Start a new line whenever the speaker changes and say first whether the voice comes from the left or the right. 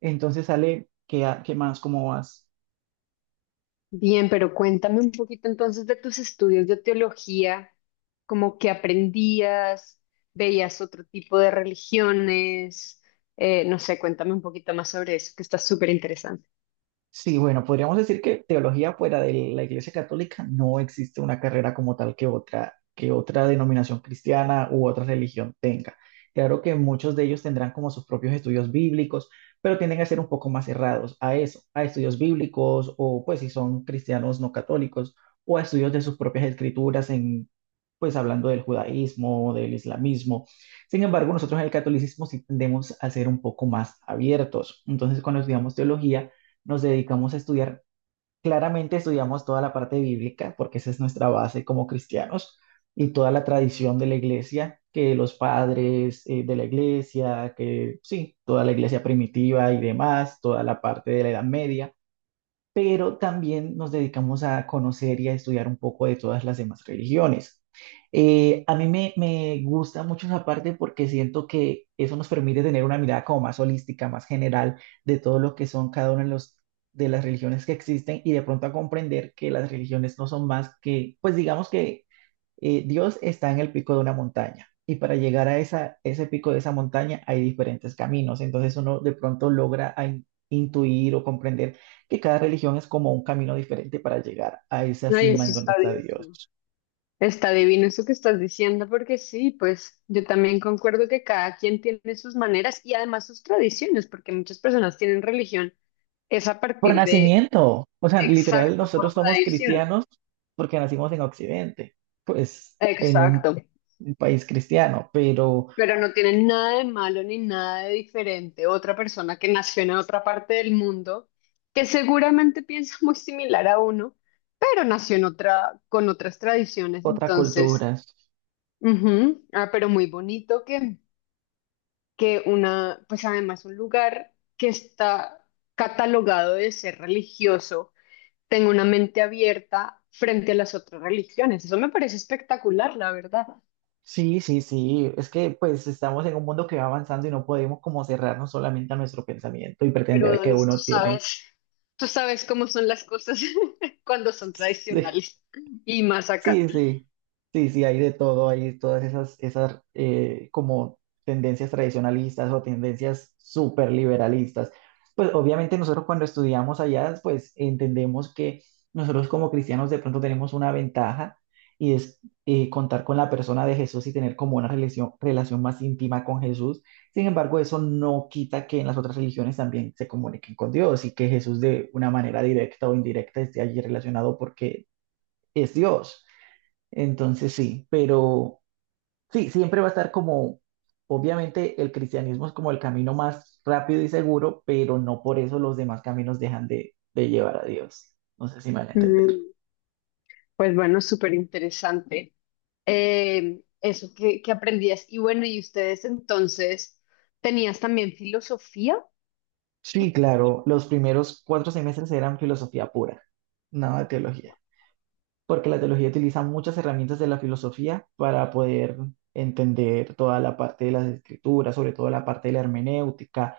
right: Entonces sale, ¿qué, qué más? ¿Cómo vas?
left: Bien, pero cuéntame un poquito entonces de tus estudios de teología, como que aprendías, veías otro tipo de religiones, no sé, cuéntame un poquito más sobre eso, que está súper interesante.
right: Sí, bueno, podríamos decir que teología fuera de la Iglesia Católica no existe una carrera como tal que otra denominación cristiana u otra religión tenga. Claro que muchos de ellos tendrán como sus propios estudios bíblicos, pero tienden a ser un poco más cerrados a eso, a estudios bíblicos o pues si son cristianos no católicos o a estudios de sus propias escrituras en pues hablando del judaísmo, del islamismo. Sin embargo, nosotros en el catolicismo sí tendemos a ser un poco más abiertos. Entonces, cuando estudiamos teología, nos dedicamos a estudiar. Claramente estudiamos toda la parte bíblica, porque esa es nuestra base como cristianos, y toda la tradición de la iglesia, que los padres de la iglesia, que sí, toda la iglesia primitiva y demás, toda la parte de la Edad Media, pero también nos dedicamos a conocer y a estudiar un poco de todas las demás religiones. A mí me gusta mucho esa parte porque siento que eso nos permite tener una mirada como más holística, más general de todo lo que son cada una de, los, de las religiones que existen y de pronto a comprender que las religiones no son más que, pues digamos que Dios está en el pico de una montaña y para llegar a esa, ese pico de esa montaña hay diferentes caminos. Entonces uno de pronto logra a intuir o comprender que cada religión es como un camino diferente para llegar a esa
left: Ay,
right: cima
left: eso
right: en donde
left: está
right: está
left: divino.
right: Dios.
left: Está divino eso que estás diciendo, porque sí, pues yo también concuerdo que cada quien tiene sus maneras y además sus tradiciones, porque muchas personas tienen religión, es a
right: Por
left: partir de,
right: nacimiento, o sea, literal,
left: exacto, por
right: nosotros somos
left: tradición.
right: cristianos porque nacimos en Occidente, pues en
left: Exacto.
right: un país cristiano, pero
left: Pero no tiene nada de malo ni nada de diferente. Otra persona que nació en otra parte del mundo, que seguramente piensa muy similar a uno, pero nació en otra, con otras tradiciones.
right: otras
left: Entonces,
right: culturas.
left: ujú. Ah, pero muy bonito que una, pues además un lugar que está catalogado de ser religioso, tenga una mente abierta frente a las otras religiones. Eso me parece espectacular, la verdad.
right: Sí, sí, sí. Es que pues estamos en un mundo que va avanzando y no podemos como cerrarnos solamente a nuestro pensamiento y
left: Pero
right: pretender que
left: Donis, tú
right: uno tiene
left: sabes, tú sabes cómo son las cosas cuando son tradicionales y más acá.
right: Sí, sí, sí, sí, hay de todo, hay todas esas, esas como tendencias tradicionalistas o tendencias súper liberalistas. Pues obviamente nosotros cuando estudiamos allá, pues entendemos que nosotros como cristianos de pronto tenemos una ventaja y es contar con la persona de Jesús y tener como una relación, relación más íntima con Jesús. Sin embargo, eso no quita que en las otras religiones también se comuniquen con Dios y que Jesús de una manera directa o indirecta esté allí relacionado porque es Dios. Entonces sí, pero sí, siempre va a estar como, obviamente el cristianismo es como el camino más rápido y seguro, pero no por eso los demás caminos dejan de llevar a Dios. No sé si me van a entender.
left: Mm, pues bueno, súper interesante. Eso que aprendías. Y bueno, ¿y ustedes entonces tenías también filosofía?
right: Sí, claro, los primeros 4 semestres eran filosofía pura, nada de teología, porque la teología utiliza muchas herramientas de la filosofía para poder entender toda la parte de las escrituras, sobre todo la parte de la hermenéutica.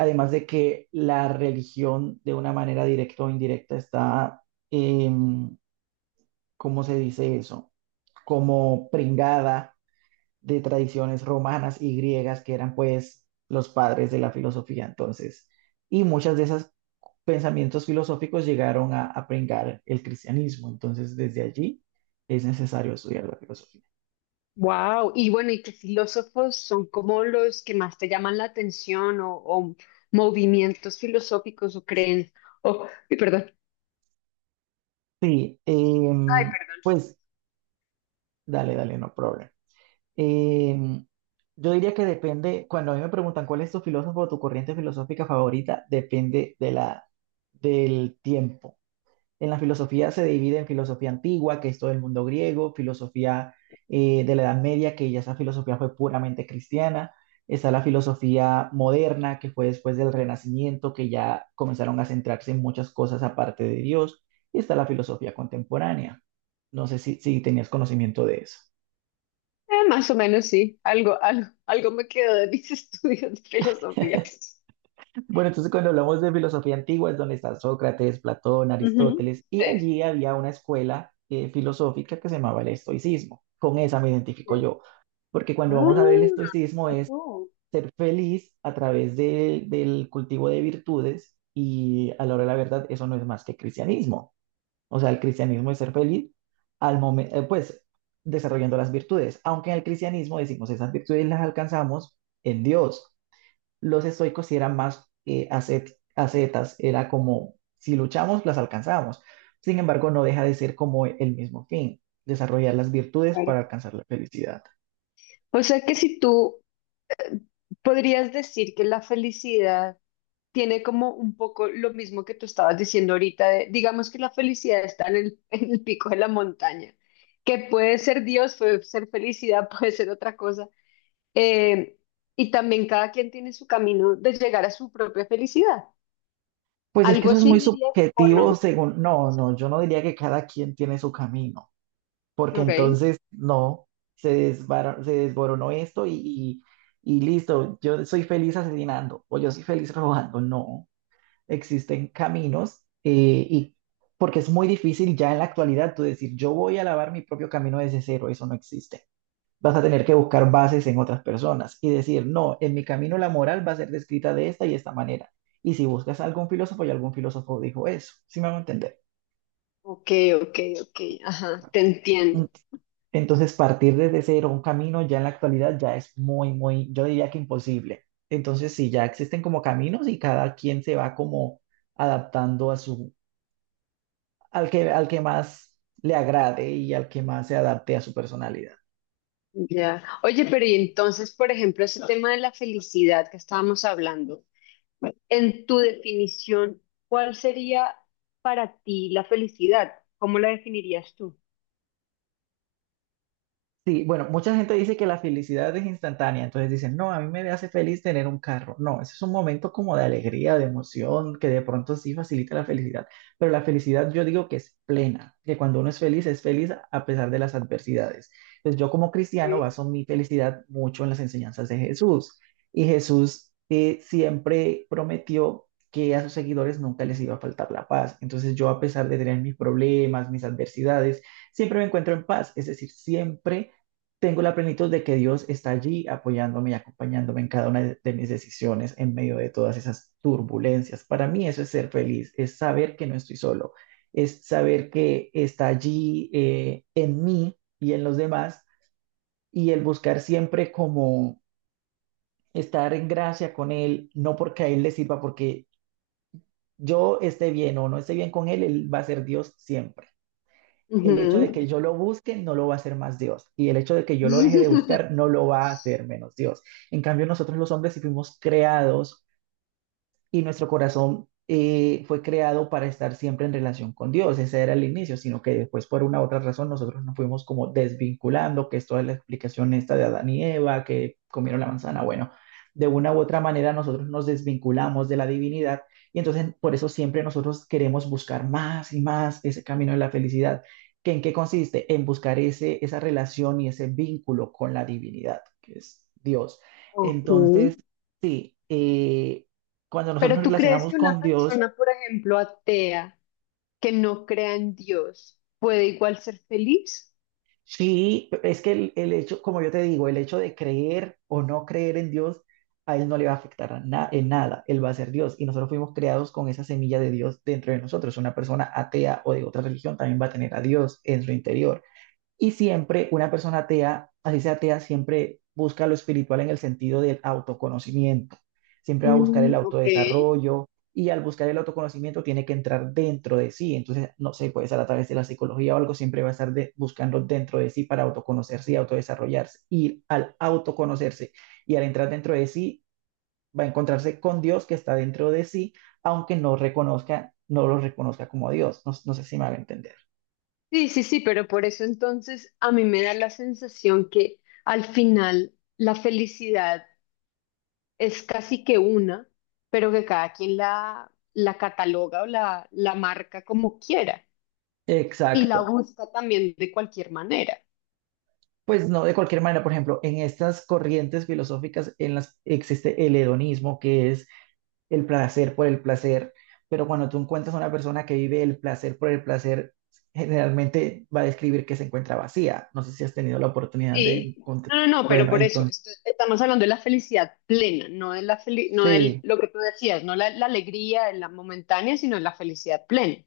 right: Además de que la religión, de una manera directa o indirecta, está, em, ¿cómo se dice eso? Como pringada de tradiciones romanas y griegas que eran pues los padres de la filosofía entonces. Y muchas de esas pensamientos filosóficos llegaron a pringar el cristianismo. Entonces, desde allí es necesario estudiar la filosofía.
left: Wow, y bueno, ¿y qué filósofos son como los que más te llaman la atención o movimientos filosóficos o creen o, y perdón,
right: Sí,
left: ay, perdón?
right: pues dale, dale, no problema. Em, yo diría que depende, cuando a mí me preguntan cuál es tu filósofo o tu corriente filosófica favorita, depende de la, del tiempo. En la filosofía se divide en filosofía antigua, que es todo el mundo griego, filosofía de la Edad Media, que ya esa filosofía fue puramente cristiana. Está la filosofía moderna, que fue después del Renacimiento, que ya comenzaron a centrarse en muchas cosas aparte de Dios. Y está la filosofía contemporánea. No sé si, si tenías conocimiento de eso.
left: Más o menos sí, algo, algo, algo me quedó de mis estudios de filosofía.
right: Bueno, entonces cuando hablamos de filosofía antigua es donde está Sócrates, Platón,
left: Ujú.
right: Aristóteles, y
left: Sí,
right: allí había una escuela filosófica que se llamaba el estoicismo. Con esa me
left: sí.
right: identifico yo, porque cuando vamos a ver el estoicismo
left: Ah,
right: es
left: tú.
right: ser feliz a través del cultivo de virtudes y a la hora de la verdad eso no es más que cristianismo. O sea, el cristianismo es ser feliz al momento, pues desarrollando las virtudes, aunque en el cristianismo decimos esas virtudes las alcanzamos en Dios. Los estoicos sí eran más ascetas, era como si luchamos, las alcanzamos. Sin embargo, no deja de ser como el mismo fin, desarrollar las virtudes
left: Claro.
right: para alcanzar la felicidad.
left: O sea que si tú eh, podrías decir que la felicidad tiene como un poco lo mismo que tú estabas diciendo ahorita, de- digamos que la felicidad está en el, en el pico de la montaña, que puede ser Dios, puede ser felicidad, puede ser otra cosa, eh, y también cada quien tiene su camino de llegar a su propia felicidad.
right: Pues es que
left: ¿Algo
right: eso es
left: así
right: muy
left: dirías o no?
right: subjetivo según, no, no, yo no diría que cada quien tiene su camino, porque
left: Ok,
right: entonces no, se desboronó esto y listo, yo soy feliz asesinando o yo soy feliz robando, no. Existen caminos porque es muy difícil ya en la actualidad tú decir, yo voy a lavar mi propio camino desde cero, eso no existe. Vas a tener que buscar bases en otras personas y decir, no, en mi camino la moral va a ser descrita de esta y esta manera. Y si buscas a algún filósofo, y algún filósofo dijo eso, ¿sí me van a entender?
left: ok, ok, ok, ajá, te entiendo.
right: Entonces, partir desde cero un camino ya en la actualidad ya es muy, muy, yo diría que imposible. Entonces, sí, ya existen como caminos y cada quien se va como adaptando a su, al que más le agrade y al que más se adapte a su personalidad.
left: Ya. Oye, pero y entonces, por ejemplo, ese tema de la felicidad que estábamos hablando, en tu definición, ¿cuál sería para ti la felicidad? ¿Cómo la definirías tú?
right: Sí, bueno, mucha gente dice que la felicidad es instantánea, entonces dicen, no, a mí me hace feliz tener un carro. No, ese es un momento como de alegría, de emoción, que de pronto sí facilita la felicidad, pero la felicidad yo digo que es plena, que cuando uno es feliz a pesar de las adversidades. Entonces yo como cristiano
left: Sí.
right: baso mi felicidad mucho en las enseñanzas de Jesús, y Jesús siempre prometió que a sus seguidores nunca les iba a faltar la paz. Entonces yo a pesar de tener mis problemas, mis adversidades, siempre me encuentro en paz, es decir, siempre tengo la plenitud de que Dios está allí apoyándome y acompañándome en cada una de mis decisiones en medio de todas esas turbulencias. Para mí eso es ser feliz, es saber que no estoy solo, es saber que está allí en mí y en los demás y el buscar siempre como estar en gracia con Él, no porque a Él le sirva, porque yo esté bien o no esté bien con Él, Él va a ser Dios siempre. El hecho de
left: Ujú.
right: que yo lo busque no lo va a hacer más Dios y el hecho de que yo lo deje de buscar no lo va a hacer menos Dios. En cambio, nosotros los hombres sí fuimos creados y nuestro corazón fue creado para estar siempre en relación con Dios. Ese era el inicio, sino que después por una u otra razón nosotros nos fuimos como desvinculando, que es toda la explicación esta de Adán y Eva, que comieron la manzana. Bueno, de una u otra manera nosotros nos desvinculamos de la divinidad y entonces por eso siempre nosotros queremos buscar más y más ese camino de la felicidad. ¿Que en qué consiste? En buscar ese, esa relación y ese vínculo con la divinidad, que es Dios.
left: Ok.
right: Entonces, sí, cuando nosotros
left: Pero
right: nos
left: ¿tú crees
right: relacionamos
left: que una
right: con Dios,
left: persona, por ejemplo, atea, que no crea en Dios, puede igual ser feliz?
right: sí, es que el hecho, como yo te digo, el hecho de creer o no creer en Dios, a Él no le va a afectar en nada, Él va a ser Dios. Y nosotros fuimos creados con esa semilla de Dios dentro de nosotros. Una persona atea o de otra religión también va a tener a Dios en su interior. Y siempre una persona atea, así sea atea, siempre busca lo espiritual en el sentido del autoconocimiento. Siempre va a buscar el
left: Mm, ok.
right: autodesarrollo y al buscar el autoconocimiento tiene que entrar dentro de sí. Entonces, no sé, puede ser a través de la psicología o algo, siempre va a estar buscando dentro de sí para autoconocerse y autodesarrollarse. Y al autoconocerse y al entrar dentro de sí, va a encontrarse con Dios que está dentro de sí, aunque no reconozca, no lo reconozca como Dios. No, no sé si me va a entender.
left: Sí, sí, sí, pero por eso entonces a mí me da la sensación que al final la felicidad es casi que una, pero que cada quien la, la cataloga o la marca como quiera y la
right: Exacto.
left: busca también de cualquier manera.
right: Pues no, de cualquier manera, por ejemplo, en estas corrientes filosóficas en las existe el hedonismo, que es el placer por el placer, pero cuando tú encuentras a una persona que vive el placer por el placer, generalmente va a describir que se encuentra vacía. No sé si has tenido la oportunidad de
left: Sí,
right: encontrar.
left: no, no, no, pero
right: Bueno,
left: por eso
right: entonces,
left: esto- estamos hablando de la felicidad plena, no de la feli- no de
right: sí.
left: lo que tú decías, no la, la alegría, la momentánea, sino la felicidad plena.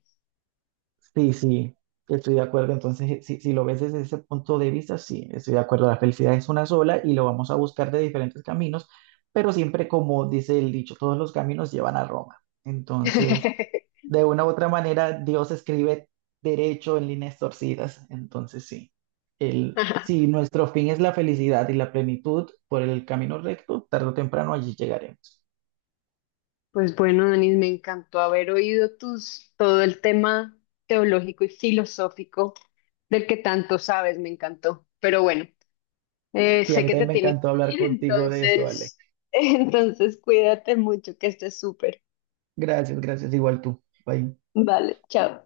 right: Sí, sí, estoy de acuerdo. Entonces, si, si lo ves desde ese punto de vista, sí, estoy de acuerdo. La felicidad es una sola y lo vamos a buscar de diferentes caminos, pero siempre como dice el dicho, todos los caminos llevan a Roma. Entonces, de una u otra manera, Dios escribe derecho en líneas torcidas. Entonces, sí, el, si nuestro fin es la felicidad y la plenitud por el camino recto, tarde o temprano allí llegaremos.
left: Pues bueno, Denis, me encantó haber oído tus, todo el tema teológico y filosófico del que tanto sabes, me encantó. Pero bueno,
right: Sí, a
left: sé
right: mí
left: que
right: también
left: te
right: me
left: tienes
right: encantó
left: que
right: hablar
left: ir,
right: contigo de eso, Ale.
left: entonces, entonces cuídate mucho, que estés súper.
right: Gracias, gracias, igual tú. Bye.
left: Vale, chao.